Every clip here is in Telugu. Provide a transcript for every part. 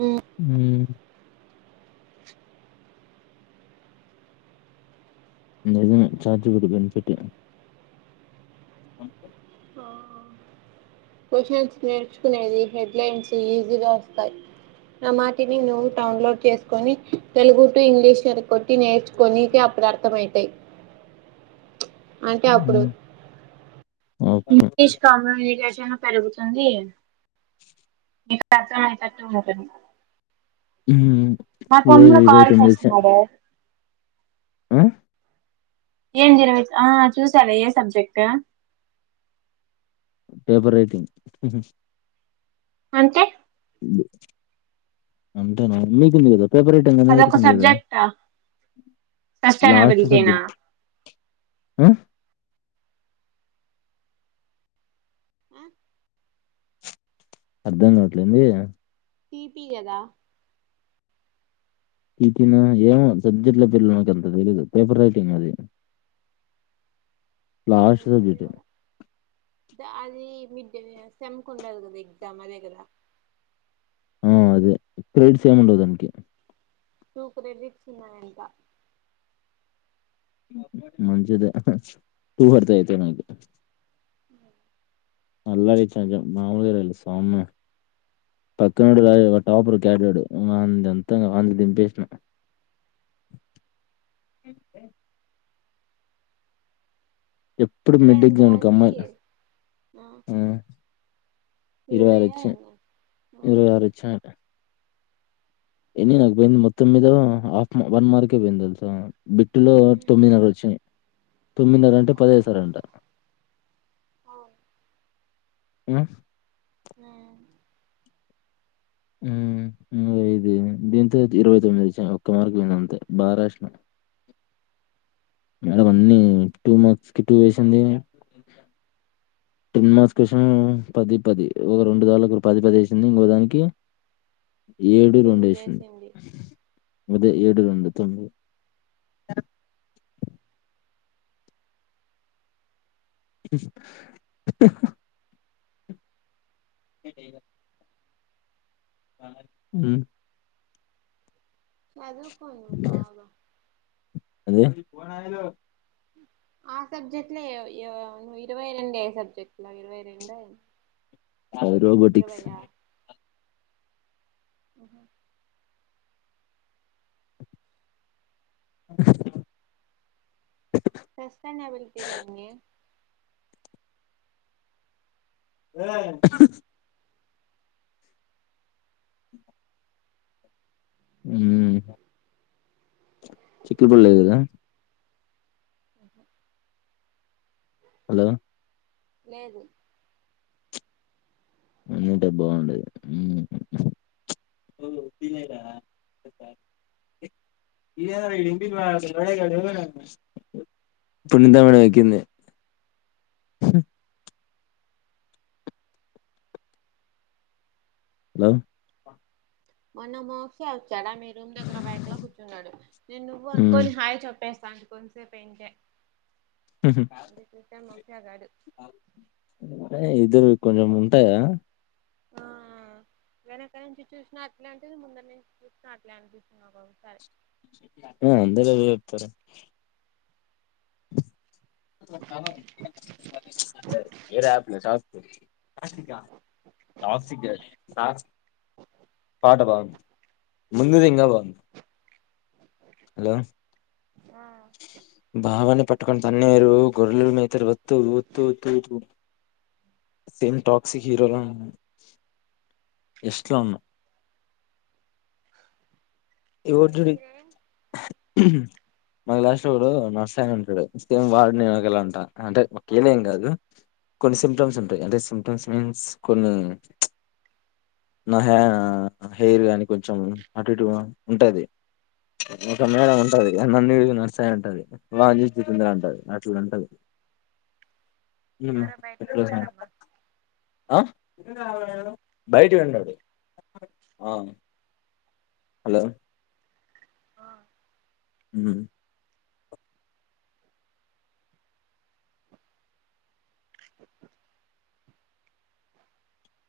మ్మ్ హ నిజమే chat G P T [unintelligible] questions నేర్చుకునేది హెడ్లైన్స్ ఈజీగా వస్తాయి ఆ మాటిని నువ్వు డౌన్లోడ్ చేసుకొని తెలుగు టు ఇంగ్లీష్ అర కొట్టి నేర్చుకొని అప్పుడు అర్థమవుతాయి అంటే అప్పుడు హ్మ్. ఓకే. ఇంగ్లీష్ కమ్యూనికేషన్ పెరుగుతుంది మీ తజ [unintelligible] ఉంటుంది హ మా తమ్ముడు కాల్ చేస్తున్నాడే ఆ ఏం జరు ఆ చూసాలా ఏ సబ్జెక్ట్ పేపర్ రైటింగ్ అంతే అంటేనా మీకుంది కదా [inaudible] అదొక పర్ట్ సబ్జెక్టా లాస్ట్ సస్టైనబిలిటీనా సబ్జెక్ట్ హ్మ్ అర్ధం కావట్లేంది టి పి కదా తిట్టిన ఏమో సబ్జెక్ట్ లో పిల్ల మాకు అంత తెలీయదు పేపర్ రైటింగ్ అది లాస్ట్ సబ్జెక్ట్ అది మిడ్డే సేమ్ కి ఉండదు కదా ఎగ్జామ్ అది కదా ఆ అదే క్రెడిట్స్ ఏమి ఉండవు దానికి టూ క్రెడిట్స్ ఉన్నాయి ఇంకా మంచిద టూ వర్తా అయితే నాకు ఉ నల్ల రీచ మామలుగారుళ సమి పక్కనడు టాపర్ కేడాడు అంతా కాధ దింపేసిన ఎప్పుడు మిడ్ ఎగ్జామ్ కు సురేంద్రకి అమ్మాయికు ఆ ఇరవై ఆరు ఇరవైయా వచ్చాయ్ ఎన్నో ఆ ఇరవై ఆరు వచ్చ ఎని నాకు అన్ని మొత్తం మీద హాఫ్ వన్ మార్కే పోయింది తెలుసా బిట్టులో తొమ్మిదిన్నర వచ్చా తొమ్మిదిన్నర అంటే పదివేసారంట అవును హ్మ్మ్ ఆ ఇయిది దీంతో ఇరవై తొమ్మిది వచ్చా ఒక్క మార్క్ పోయింది అంతే బాగా రాసిన మేడం అన్ని టూ మంత్స్ కి టూ వేసింది టెన్ మార్స్ క్యూస్షన్ పది పది ఓ రెండు దాన్లో ఒక పది పది వేసింది ఇంకోదానికి ఏడు రెండు ఎసింది తొమ్మిదేసింది అ ఏడు రెండు తొమ్మిది టెల హ్మ్మ్ అదుకొను బాగా ఓరి నాయనో ఆ సబ్జెక్ట్లో ఇరవై రెండు సబ్జెక్ట్లో ఇరవై రెండు రోబోటిక్స్ ఆహా సస్టైనబిలిటీ లేండి ఏయ్ హ్మ్మ్ చిక్కిల్ ప లేదు కదా ఆహా హలో లేదు అన్నిత బాగుండేడి హ్మ్ ఉహు సునీత మేడం ఎకింది హలో మన మాఫియాల్ చానా మీ రూమ్ దగ్గర రా బయటలో కూర్చున్నాడు నేను నువ్వు హ్మ్ అనుకోని హాయి చెప్పేస్తా. స అంత కొంచ సే పెయింట అదికత మాఫి గారు ఇద్దరు కొంచెం ఉంటాయా ఆ వెనక్కడి నుంచి చూసినా అట్లా అంటేది ముందరి నుంచి చూసినా అట్లే అనిపిస్తున్నా ఒకసారి ఉమ్ అందేద చెప్టారు ఏరా పిల్సావ్ పాట బంది ముందుది ఇకా బగుంది హలో ఆ భావని ప పట్టుకొని తన్నీరు గొర్రలు మీత ఒత్తు ఒత్తుతు సేమ్ టాక్సిక్ హీరోలో ఎస్ట్లా ఉన్నా ఎవరు డాడీ దిగిరే మళ లాస్ట్డు నర్స్ అయన ఉంటాడు సేమ్ వాడు నేనులా అంటా అంటే ఒక ఏళ ఏం కాదు కొన్ని సిమ్టమ్స్ ఉంటాయి అంటే సిమ్టమ్స్ మీన్స్ కొన్ని నా హె హెయిర్ కానీ కొంచెం అటి ఉంటది ఒక మేడం ఉంటది నన్న నడుస్తాయి ఉంటది వాతుందర అంటది అట్ ఉంటది ఉహుమ్ ఎవరో బయటకు ఎట్లు స వచ్చినారమ్మా ఎ రావడం బయటి ఉండాడు ఆ హలో ఆ ఉమ్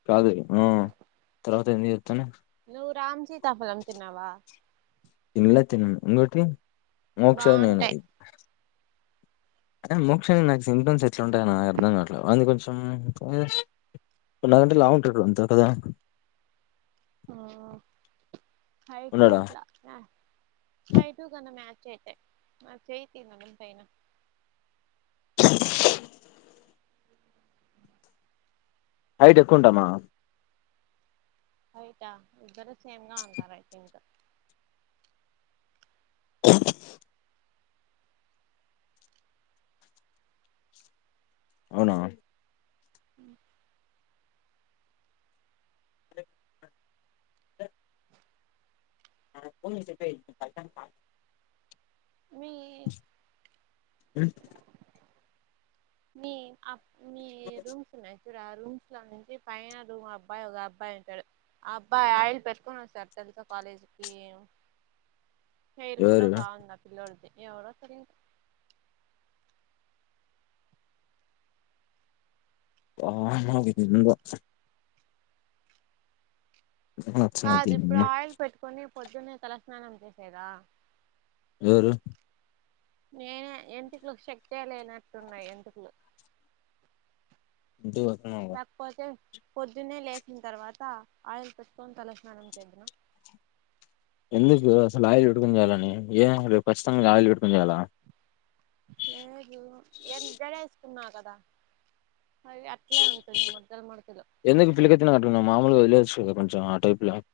కాదు ఆ తర్వాత ఎంద ఇతను ను్వు రామ్జీతాఫలం తిన్నవా తినలా తినను ఉంటి మోక్షక్షాయి నేను బాగుంటాయి ఇ ఆ మోక్షాంగా నాకు సిమ్టమ్స్ ఎట్లా ఉంటాయ నాకు అర్థం కాట్లో అందు కొంచెం కొ నాకంటే లాంగ్ ట్ర్రిప్ ఎంత కదా ఆ హై టూ ఉన్నాడా? అట్లా హై్ టూ కన్నా మచ్ చే చేతందడు పైనా హైట్ ఎక్కువంటామా హైట్ ఆ ఇద్దరు సేమ్ గా ఉంటారుయితే ఇంకా ఆ అవునా అ దా పూమిపోయి పత పా మీ ఉమ్ మీ ఆ మీ రూమ్స్న్నాయితు రా రూమ్స్ లో నుంచి పైన రూమ్ అబ్బాయి ఒక అబ్బాయి ఉంటాడు ఆ అబ్బాయి ఆయిల్ పెట్టుకుొని వస్తారు తెలుసా కాలేజీకిి హేరు కూడా ఎవరు? బాగుంది ఆ పిలోడ్ది ఎవడో తెలియద్ ఆహ [unintelligible] నచ్చన్నాది పొద్దున్న తలస్నానం చేసేదా ఏరు నేనే ఎంటకులు శక్తి లేనట్టున్నాయి ఎంటుకులు [unintelligible] పొద్దున్నే లేచిన తర్వాత ఆయిల్ పెట్టుకొని తల స్నానం చేయనా ఎందుకు అసలు ఆయిలు పెటుకొని చేయాలని ఏ రేపు ఖచ్చితంగా ఆయిలు పెట్టుకొని చేయాల ఏ ఎంత జడ కున్నా కదా అట్లే ఉంటుంది ముడాతలు మడుతలు కొంచ ఆ టైప్ [unintelligible]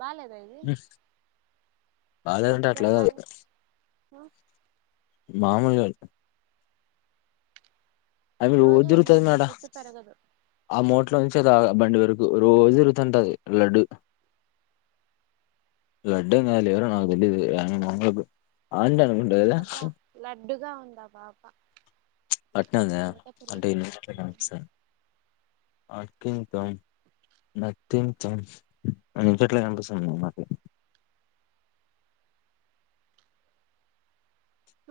బాలేదా ఇది అదేదంటే జడ అట్లా కాదు బాలే [inaudible] మామలుగా [unintelligible] రోజు ఓద్రుతుది మే వదిలేస్తే అడ జుట్టు పెరగదు ఆ మోట బడి పరుకు రోజురుతంటది లడ్డు లడ్ లేర నా తెలిదు [unintelligible] [unintelligible] అడ్డుగా ఉందా పాప [unintelligible] అందుకే అంటే తిరుగుతుంది అక్కించం నతించం అని చెట్ల కనిపిస్తుంది [unintelligible]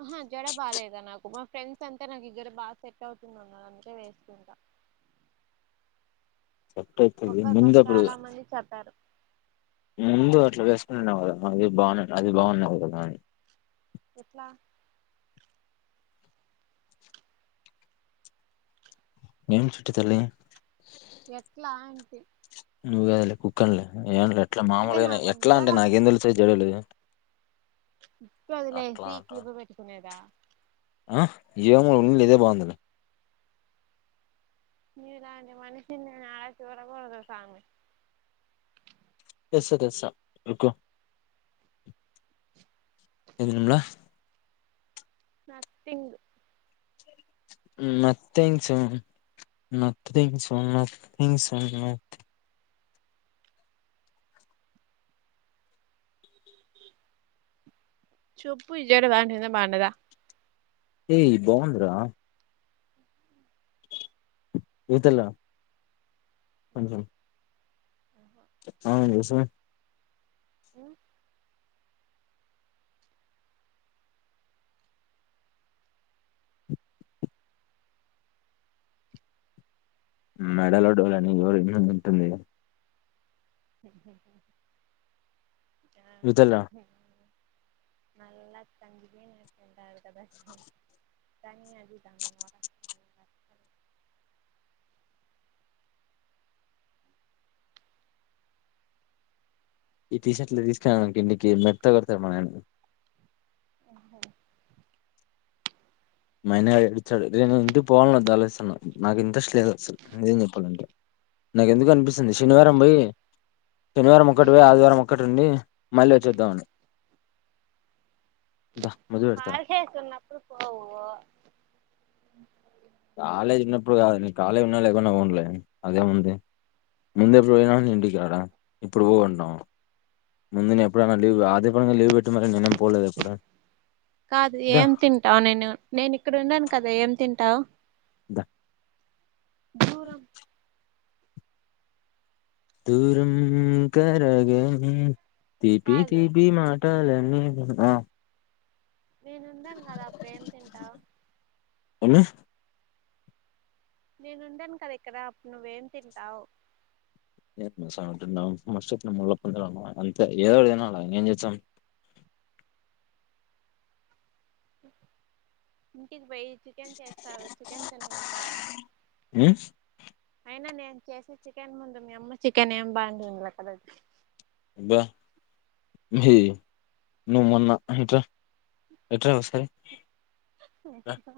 హా జడ బాలేద నాకు ఫ్రెండ్స్ అంతా నాకు ఇ్గర బాగా సెట్ అవుతుందిన్నదంతే వేస్తుంటా సెట్ అయితది ఒక్కక్క ముందు అప్పుడు చాలా మంది చెప్పారు ముందు అట్లా వేసుకున్నావు కదా అది బాగు అది బాగున్నావు కదాని ఎట్లా ఏం చిటితల్లి ఎట్లా అంటే నిన్ను కాదు లే కుక్క లే [unintelligible] ఇట్లా అదే మామలుగా నాకు ఎలా జడ అంటే నాకేం తెలుసు అయితే జడ లేద [unintelligible] వదిలేసి క్లిబ పెట్టుకునేదా ఆ ఏమో [unintelligible] బాగుందిలే నీలాంటి మనిషిని నేను యాడ చూడలేదు స్వామి తెస్సా తెస్సా మీకు ఎం తింలే nothing nothings nothings so much nothings so much చెప్పు [unintelligible] పండగా ఏయ్ బాగుంద్రా ఇది ఏల కొంచెం అవును నిజమే హ్ మెడలడోళ్ళని ఎవరో [unintelligible] టుందిగా హ ఇదేల నళ్ళ తంగిపోయినట్టు ఉంటారు కదా [unintelligible] ఈ టీ షర్ట్లు తీసుక రావడనికి ఇంటికి మెత్తగా కొడతారు మ నయాన ఓహో మాన్నయ్య ఏడుచ్చడు. నేను ఇంటికి పోవాల్ల వద్ద అని ఆలోచిస్తున్న నాకు ఇంట్రెస్ట్ లేదు. అసలు నిజం చెప్పాలంటే నాకు ఎందుకు అనిపిస్తు ఏం శనివారం చేయదు పోయి శనివారం ఒకటి పోయి ఆదివారం ఇక్కడ ఉండి మళ్ళీ వచ్చేద్దామని మొదలు పెడతారా కాల్ చేస్తున్నప్పుడు పోవు కాలేజ్ ఉన్నప్పుడు కాదు. నేన్ కాలేజ్ ఉన్నా లేకున్నా పోనూలే అదే ముంది ముందు ఎప్పుడు పోయినా ఇంటికాడ ఇప్పుడు పోగుంటాము ముందునా ఎప్పుడన్న ఎప్పుడు కాదు దా ఏం తింటావు. నేను నేను ఇక్కడ ఉన్నాను. కదా ఏం తింటావు దా దూరం దూరం కరగనీ తీపి కాదు తీపి మాటలానె ఉహ్ ఆ నేను ఉండను కదా అప్పుడు ఏం తింటావ్. అన్న నేనుండను కదా ఇక్కడ అప్పుడు నువ్వేం తింటావు. మసాలా తింటాం. మస్త్ చెప్పినం ముళ్ళ పందిల ఉన్నం అంతే ఏదోటి ఏనా తినాలే ఇంకేం చేస్తాం. హ్ కి పోయి చికెన్ తేస్తారు. చికెన్ తినకుండా ఉమ్ అయినా నే నువు చేసే చికెన్ ముందు మీ అమ్మ చికెన్ ఏం బాగుంట్టుందిలే [unintelligible] ద మీ నువ్వు మొన్నా ఇటుర ఇటు రారా సాయి అహ హా